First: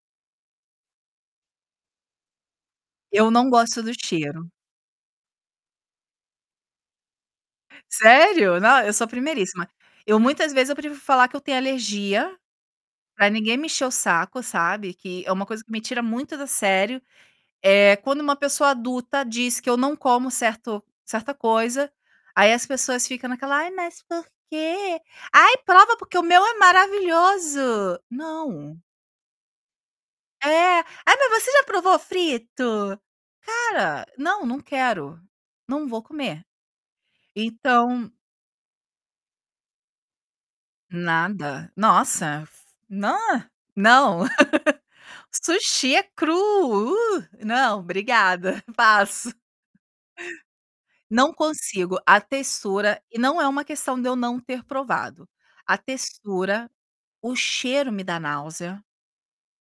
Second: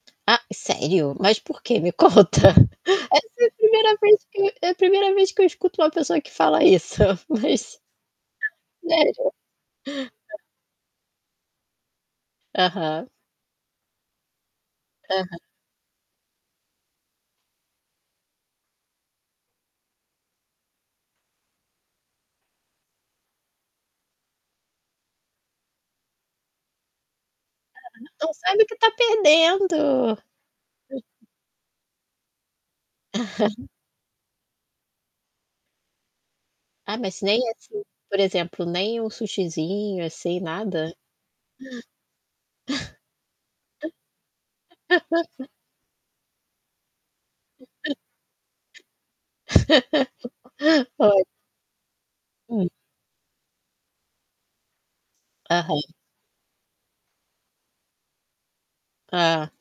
Ah, sério? Mas por quê? Me conta. Eu Essa é não a gosto do 1ª vez que cheiro. eu é a 1ª vez que eu escuto uma pessoa que fala isso, mas Sério? Não, eu sou veja. primeiríssima. Eu, muitas vezes eu prefiro falar que eu tenho alergia, Aham. para ninguém mexer o saco, sabe, que é Aham. uma coisa que me tira muito do sério, é quando uma pessoa adulta diz que eu não como certo certa coisa, aí as pessoas ficam naquela: "Ai, mas por quê?", "Ai, prova porque o meu é maravilhoso!". Aham, "não sabe o que Não. está perdendo". É. "Ai, mas você já provou frito?". Cara, não não quero, não vou comer. Ah, mas nem, assim, Então por exemplo, nem um sushizinho, assim, nada? Nada nossa! Nã não. O sushi é cru. "Não, obrigada", passo. Não consigo, a Hum. textura não é uma questão de eu não ter provado. A Aham. textura, o cheiro me dá náusea Hã.